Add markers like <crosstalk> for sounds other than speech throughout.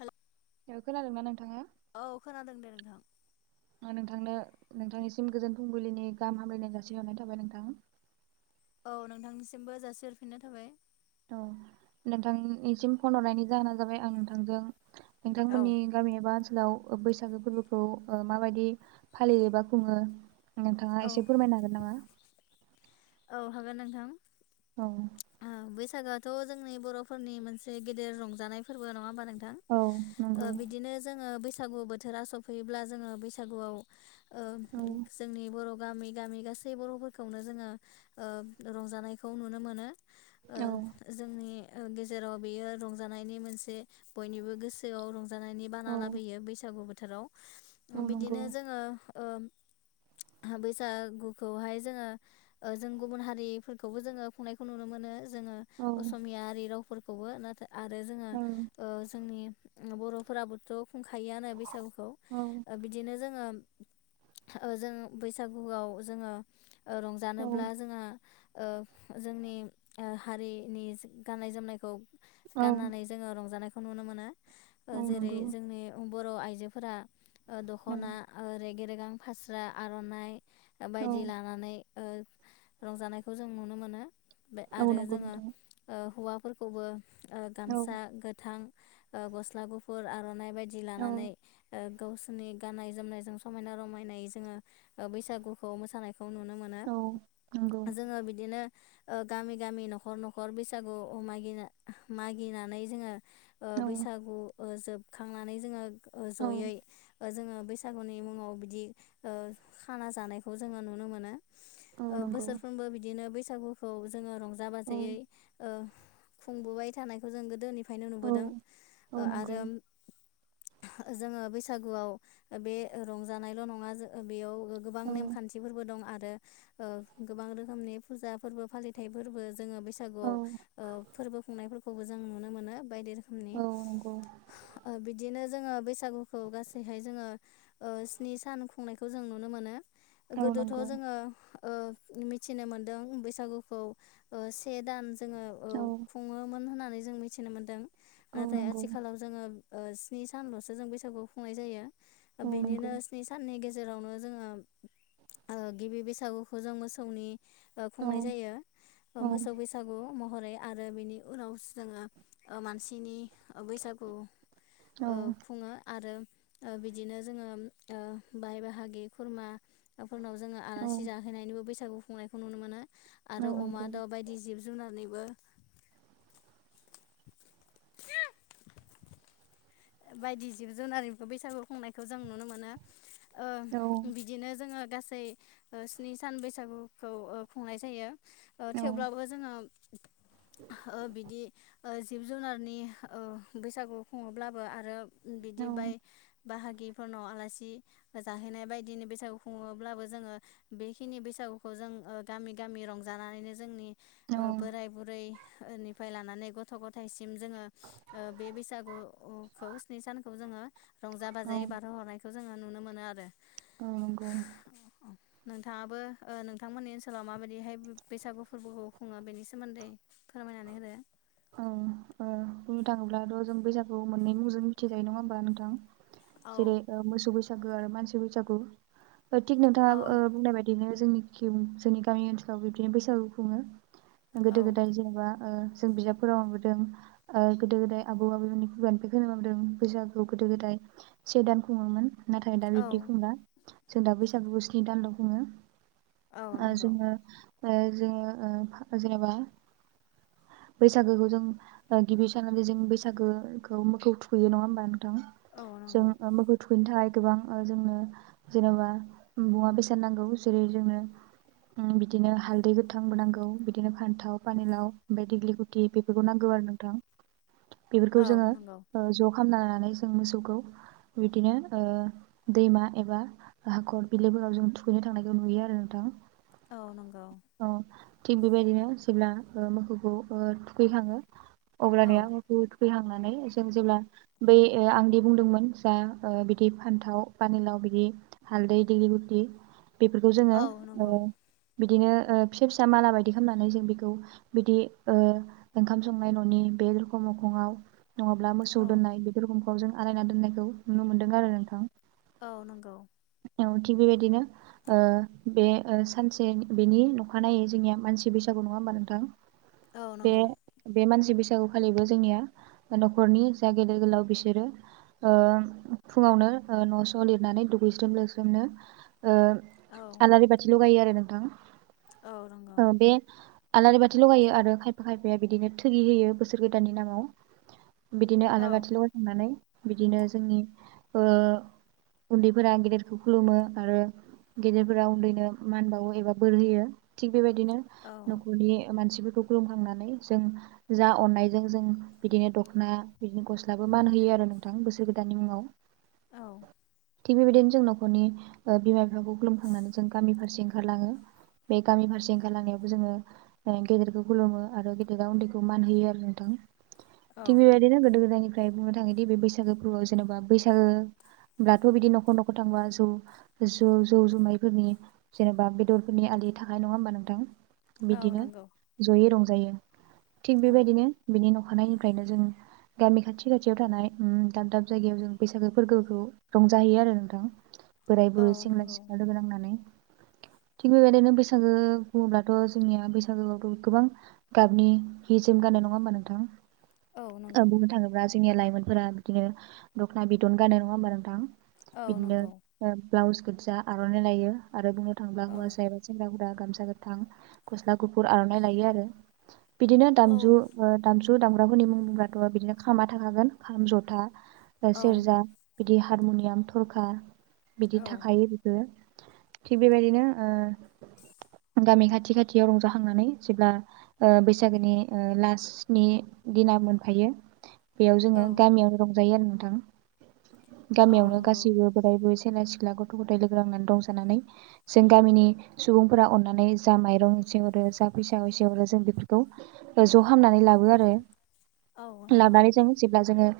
हेल खोनादोंना नों नोंथाङा औ खोनादों दे नोंथां नोंथांनो नोंथांनिसिम गोजोन फुंबिलिनि गाहाम हामलायनाय जासिहरनाय थाबाय नोंथां औ नोंथांनिसिमबो जासिहरफिननाय थाबाय औ नोंथांनिसिम फन हरनायनि जाहोनानो जाबाय आं नोंथांजों औ नोंथांमोननि गामि एबा ओनस लाव बैसागो फोरबोखौ माबायदि फालियोबा खुङो? नोंथाङा औ एसे फोरमायनो हागोन नामा? औ हागोन नोंथां औ आ बैसागोआथ' जोंनि बर'फोरनि मोनसे गेदेर रंजानाय फोरबो नङा होमबा नोंथां औ ओ नंगौ बिदिनो जोङो बैसागु बोथोरा सफैयोब्ला जोङो बैसागुआव अ औ जोंनि बर' गामि गामि गासै बर'फोरखौनो जोङो रंजानायखौ नुनो मोनो। ओ औ जोंनि ओ गेजेराव बेयो रंजानायनि मोनसे बयनिबो गोसोआव रंज जानायनि बाना औ लाबोयो बैसागु बो थोराव औ नंगौ बिदिनो जोङो बैसागुखौहाय जोङो जों गुबुन हारिफोरखौबो जोङो खुंनायखौ खौ नुनो मोनो। जोङो औ असमियारि राव फोरखौबो नाथाय आरो जोङो औ जोंनि बर'फोरा बोथ' खुंखायोआनो बैसागुखौ औ बिदिनो जोङो ओ जों बैसागुआव जोङो औ रंजानोब्ला जोङो ओ जोंनि हारिनि गाननाय जोमनायखौ औ गाननानै जोङो रंजानायखौ नुनो मोनो। औ जेरै नंगौ जोंनि बर' आइजोफोरा औ दख'ना रेगे रे सिगां फास्रा आर'नाइ औ बायदि लानानै रंजानायखौ जों नुनो मोनो। औ आरो नंगौ जोङो नोंथां हौवा फोरखौबो औ गामसा गोथां गस्ला गुफुर आरन नाय बायदि औ लानानै गावसोरनि गाननाय जोमनायजों समायना रमायनायै जोङो बैसागुखौ मोसानायखौ खौ नुनो मोनो औ नंगौ जोङो बिदिनो ओ गामि गामि न'खर न'खर बैसागु मागिना मागिनानै जोङो ओ औ बैसागु ओ जोबखांनानै जोंङो ओ औ ज'यै ओ जोंङो बैसागुनि मुंङाव बिदि ओ खाना जानायखौ जोंङो नुनो मोनो औ ओ नंगौ बोसोरफ्रोमबो बिदिनो बै <unintelligible> औ <unintelligible> खुंबोबाय थानायखौ जों गोदोनि फायनो औ नुबोदों ओ औ नंगौ आरो <unintelligible> गो गोबां औ नेमखान्थिफोरबो दं आ रो ओ गोबां रोखोमनि फुजा फोरबो फालिथायाइ फोरबो जोंङो औ बैसागुआव ओ फोरबो खुंनायफोरखौबो जों नुनो मोनो बायदि औ नंगौ <unintelligible> जोङो बैसागुखौ गासैहाय जोंङो स्नि सान खुंनायखौ जों नुनो मोनो औ गोदोथ' नंगौ जोंङो ओ मिथिनो मोन <unintelligible> से दान जोंङो औ खुंङोमोन होनना जों मिथिनो मोन्दों औ नाथाय नंगौ आथिखालाव जोंङो ओ स्नि सानल'सो जों बैसागु खुंनाय जायो औ नंगौ बेनिनो स्नि साननि गेज जेरावनो जोङो ओ गिबि बैसागुखौ जों मोसौनि ओ औ खुंनाय जायो औ मोसौ बैसागु महरै आरो बिनि उनाव जोंङो ओ मानसिनि बैसागु औ खुंङो आरो ओ बिदिनो जोङो ओ बाय बाहागि खुरमा फोरनाव जोंङो औ आलासि जाहैनायनिबो बैसागु खुंनायखौ नुनो मोनो आरो अमा नंगौ दाउ बायदि जिब जुनारनि <inaudible> बायदि जिब जुनार बैसागु खुंनायखौ जों नुनो मोनो ओ औ बिदिनो जोंङो गासै स्नि सान बैसागुखौ खुंनाय जायो औ थेवब्लाबो जोङो ओ बिदि जिब जुनारनि ओ बैसागु खुङोब्ला बो आरो औ बिदिबाय बाहागिफोरनाव आलासि जाहैनाय बायदिनि बैसागु खुङोब्लाबो जोङो बेखिनि बैसागुखौ जों ओ गामि गामि रंजानानैनो जोंनि औ ओ नंगौ बोराय बुरै निफ्राय लानानै गथ' गथायसिम जोङो ओ बे बैसागु खौ स्नि सानखौ जोङो रंजा बाजायै बारह हरनाय बे खौखौ जोङो नुनो मोनो आरो औ नंगै नोंथाङाबो ओ नोंथांमोननि ओनसोलाव माबायदिहाय बैसागु फोरबोखौ खुङो बेनि सोमोन्दै फोरमायनानै होदो औ ओ बुंनो थाङोब्लाथ' जों बैसागु मोननै मुंजों मिथिजायो नङा होमबा नोंथां औ जेर ओ मोसबो जागो आरो मानसिबो जागो थिग नोंथाङा औ ओ बुंनाय बायदिनो जोंनि जोंनि गामि ओनसोलाव बिबदिनो बैसागु खुङो औ गोदो गोदाय जेनेबा ओ जों बिजाब फोराव मबोदों गोदो गोदाय आबौ आबौमोननि खुगानिफ्राय खोनबोदों बैसागु गोदो गोदाय से दान खुङोमोन नाथाय दा बिब्दि औ खमला जों दा बैसागुखौ स्नि दानल' बुङो औ आरो नंगौ जोङो ओ जोङो ओ जेनेबा बैसागोखौ जों गिबि साननानै जे जों बैसागोखौ मोखौ थुैयो नङा होमबा औ जों नंगौ मोखौ थुखैनो थाखाय गोबां जोंनो जेनेबा मुवा बेसाद नांगौ जेरै जोंनो बिदिनो हालदै गोथांबो नांगौ बिदिनो फान्थाव फानिलाव बफ्राय देग्लि गोथ थि बेफोरखौ नांगौ आरो नोंथां बेफोरखौ औ जोङो नंगौ ज' खालामना लनानै जों मोसौखौ बिदिनो दैमा एबा हाखर बिलोफोराव जों थुखैनो थांनायखौ नुयो आरो नोंथां औ नंगौ औ थिग बेबायदिनो जेब्ला मोसौखौ थुखैखाङो औ अब्लानिया बुहुद फैहांनानै जों जेब्ला बै आंदि बुंदोंमोन जा बिदि फान्थाव पानिलाव बिदि हालदै दिलि लिति बेफोरखौ जोङो औ नंगौ ओ बिदिनो ओ फिसा फिसा माला बायदि खालामनानै जों बेखौ बिदि ओओंखाम संनाय न'नि बे दरखं मोखाङाव नङाब्ला मोसौ औ दोननाय बेदि रोखोम गनजों आलायना दोन्नायखौ नुनो मोन्दों आरो नोंथां। औ नंगौ औ थिग बेबायदिनो ओ बे ओ सानसे बेनि अखानायै जोंनिया मानसि बैसागु नङा होमबा नोंथां? औ बे नंगौ बे मानसि बैसा सागु खालिबो जोंनिया न'खरनि जा गेदेर गोलाव बिसोरो ओ फुङावनो न' स' लिरनानै दुगैस्रोम लोस्रोमनो ओ औ आलारि बाथि ल'गायो आरो नोंथां औ नंगौ ओ बे आलारि बाथि लगायो आरो खाय फा खायफाया बिदिनो थगि होयो बोसोर गोदाननि नामाव बिदिनो औ आलारिबाथि लगायखांनानै बिदिनो जोंनि ओ उन्दैफोरा गेदेरखौ खुलुमो आरो गेदेरफोरा उन्दैनो मान बावो एबा बोर होयो थिग बेबायदिनो औ न'खरनि मानसिफोरखौ खुलुमखांना नै जों जा अननायजों जों बिदिनो दख'ना बिदिनो गस्लाबो मान होयो आरो नोंथां बोसोर गोदाननि मुङाव। औ थिग बेबायदिनो जों न'खरनि बिमा बिफाखौ खुलुमखांनानै जों गामि फारसे ओंखारलाङो। बे गामि फारसे ओंखारलांनायावबो जोङो ओ गेदेरखौ खुलुमो। आरो गेदेरा उन्दैखौ मान होयो आरो नोंथां औ थिग बेबायदिनो गोदो गोदाय आमफ्राय बुंनो थाङोदि बे बैसागो फोरबोआव जेनेबा बैसागोब्लाथ' बिदि न'खर न'खर थांबा जौ ज जौ जुमायफोरनि जेन'बा बेदरफोरनि आलि थाखाय नङा होमबा नोंथां। औ बिदिनो नंगौ जयै रं जायो थिग औ बेबायदिनो बिनि न' अखानायनिफ्रायनो जों गामि खाथि खाथियाव थानाय उम दाब दाब जायगायाव जों बैसागो फोरबोखौ रंजाहैयो आरो नोंथां बोराय औ बुरै सेंग्रा नंगौ सिख्ला लोगो नांनानै थिग बेबायदिनो बैसागो बुङोब्लाथ' जोंनिया बैसागोआवथ' गोबां गाबनि हि जोम गानो नङा होमबा नोंथां? औ ओ नंगौ बुंनो थांङोब्ला जो जोंनिया लाइमोनफोरा बिदिनो दख'ना बिदन गानो नङा होमबा नोंथां! औ बिदिनो नंगौ ओ ब्लाउस गोजा आर'नाइ लइायो आरो बुंनो थांब्ला औ हौवासाया बा सेंगाफ्रा गामसा गोथां गस्ला गुफुर आर'नाइ लायो आरो बिदिनो औ दामजु ओ दामजु जु दामग्राफोरनि मुंआथ' बिदिनो खामा थाखागोन खाम जथा औ सेरजा बिदि हारमुनियाम थरखा बिदि थाखाय बिखौ थिग बेबायदिनो ओ गामि खाथि खाथियाव रंजाखांनानै जेब्ला बैसागोनि लासनि दिना मोनफायो। बेयाव जोङो गामियावनो आरो नोंथां औ गामियावनो नंगौ गासैबो बोराय बुरै सेंग्रा सिख्ला गथ' गथाय लोगो लांनानै रंजानानै जों गामिनि सुबुंफोरा अननानै जा माइरं एसे हरो जा फैसा एसे हरो जों खौ ज' हामनानै लाबो आरो। औ नंगौ लाबनानै जों जेब्ला जोङो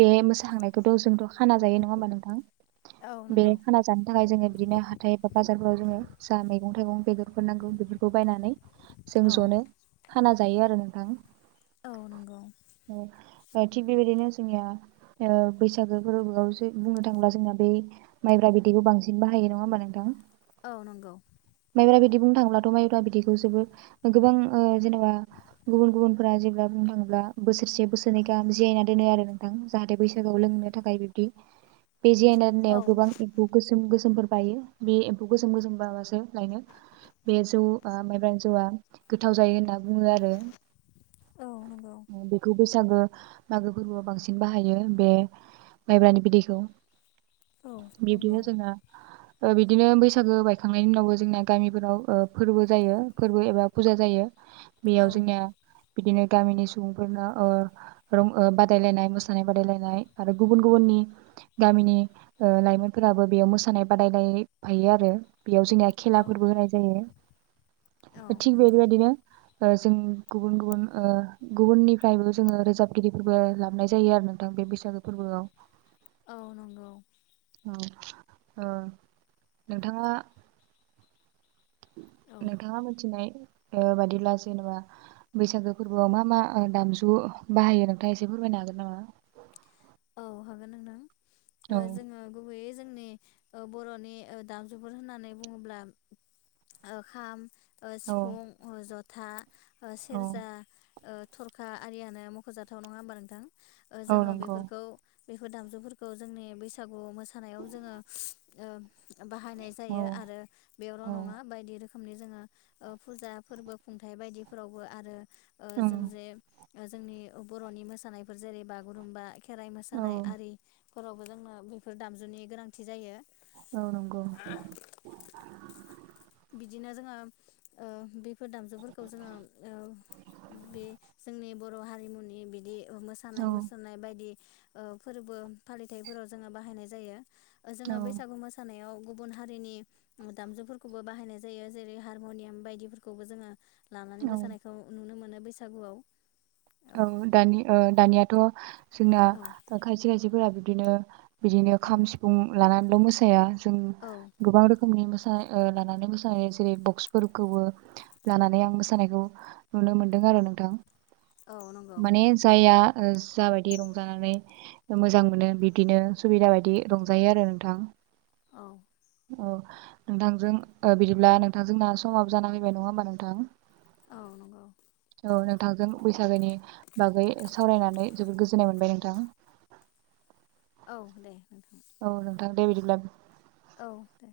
बे मोसाखांनायखौथ' जोंथ' खाना जायो नङा होमबा नोंथां औ बे नंगौ खाना जानो थाखाय जोङो बिदिनो हाथाइ बा बाजारफोराव जोङो जा मैगं थाइगं बेदरफोर नांगौ बे बेखौ बायनानै जों औ ज'नो खाना जायो आरो नोंथां। औ नंगौ। औ थिग बेबायदिनो जोंनिया ओ बैसागो फोरबोआवसो बुंनो थांब्ला जोंनाया बै माइब्रा बिदैखौ बांसिन बाहायो नङा होमबा नोंथां। औ नंगौ। माइब्रा बिदि बुंनो थांब्लाथ' माइब्रा बिदिखौ जोबो गोबां जेनेबा गुबुन गुबुनफोरा जेब्ला बुंनो थाङोब्ला बोसोरसे बोसोरनै गाहाम जिरायना दोनो आरो नोंथां जाहाथे बैसागुआव लोंनो थाखाय बिबदि बेजि होनो होननायाव औ दोननायाव गोबां एम्फौ गोसोम गोसोम बायो बे एम्फौ गोजोंम गोजोंम बाबासो लायनो बे जौ आ माइब्रानो जौआ गोथाव जायो होनो। बुङो आरो औ नंगौ बेखौ बैसागो मागो फोरबोआव बांसिन बाहायो बे माइब्रानि बिदैखौ औ बिब्दिनो नंगौ जोङो ओ बिदिनो बैसागो बायखांनायनि उनावबो जोंना गामिफोराव फोरबो जायो फोरबो एबा फुजा जायो। बेयाव औ जोंनिआ बिदिनो गामिनि सुबुंफोरनो ओ रं बादायलायनाय मोसानाय बादायलायनाय आरो गुबुन गुबुननि गामिनि ओ लाइमोनफोराबो बेयाव मोसानाय बादायलायफायो आरो। बेयाव जोंनिया औ खेलाफोरबो होनाय जायो। औ थिग बेदि नंगौ। बायदिनो जों गुबुन गुबुन ओ गुबुननिफ्रायबो जोङो रोजाबगिरिफोरबो लाबोनाय जायो आरो नोंथां बे बैसागो फोरबोआव औ नंगौ। औ नोंथाङा नोंथाङा मिथिनाय ओ बादिब्ला जेनेबा बैसागो फोरबोआव मा मा दामजु बाहायो नोंथाङा एसे फोरमायनो हागोन नामा औ हागोन नों नोंथां औ आ जोंङो गुबैयै जोंनि बर'नि दामजुफोर होननानै बुङोब्ला ओ खाम, औ सिफुं ज था ओ औ सेरजा ओ थरखा आरियानो मख'जाथाव नङा होमबा नोंथां। औ जोङो बे नंगौ बेफोर दामजुफोरखौ जोंनि बैसागु मोसानायाव जोङो ओ बाहायनाय औ जायो आरो बेयावल' औ नङा बायदि रोखोम रोखोमनि जोङो फुजा फोरबो खुंथाइ बायदिफोरावबो आरो ओ उम जों जे जोंनि बर'नि मोसानायफोर जेरै बागुरुम्बा खेराइ औ मोसानाय आरि फोरावबो जोंनो बेफोर दामजुनि गोनांथि जायो औ नंगौ बिदिनो जोङो ओ बेफोर दामजुफोरखौ जोङो बे जोंनि बर' हारिमुनि बिदि मोसानाय औ मुसुरनाय बायदि ओ फोरबो फालिथायफोराव जोङो बाहायनाय जायो। औ जोङो बैसागु मोसानायाव गुबुन हारिनि दामजुफोर खौबो बाहायनाय जायो जेरै हारम'नियाम बायदिफोरखौबो जोङो लानानै औ मोसानायखौ नुनो मोनो नो बैसागुआव औ दानि ओ दानिया द' जोंना औ दा खायसे खायसे फोरा बिदिनो बिदिनो खाम औ सिफुं लानानै ल मोसाया जों गोबां रोखोमनि मोसा उम ओ लानानै मोसानाय जेरै बक्सफोरखौबो लानानै आं मोसानायखौ नुनो मोनदों आरो नोंथां औ नंगौ माने जाया। जाबायदि रंजानानै मोजां मोनो बिब्दिनो सुबिदा बायदि रंजायो आरो नोंथां औ। अ नोंथांजों ओ बिदिब्ला नोंथांजोंना समाबो जाना फैबाय नङा होमबा नोंथां? औ नंगौ औ नोंथांजों। बेनि बागै सावरायनानै जोबोद गोजोन्नाय मोनबाय नोंथां औ दे नोंथां। औ नोंथां दे बिदिब्ला। औ दे।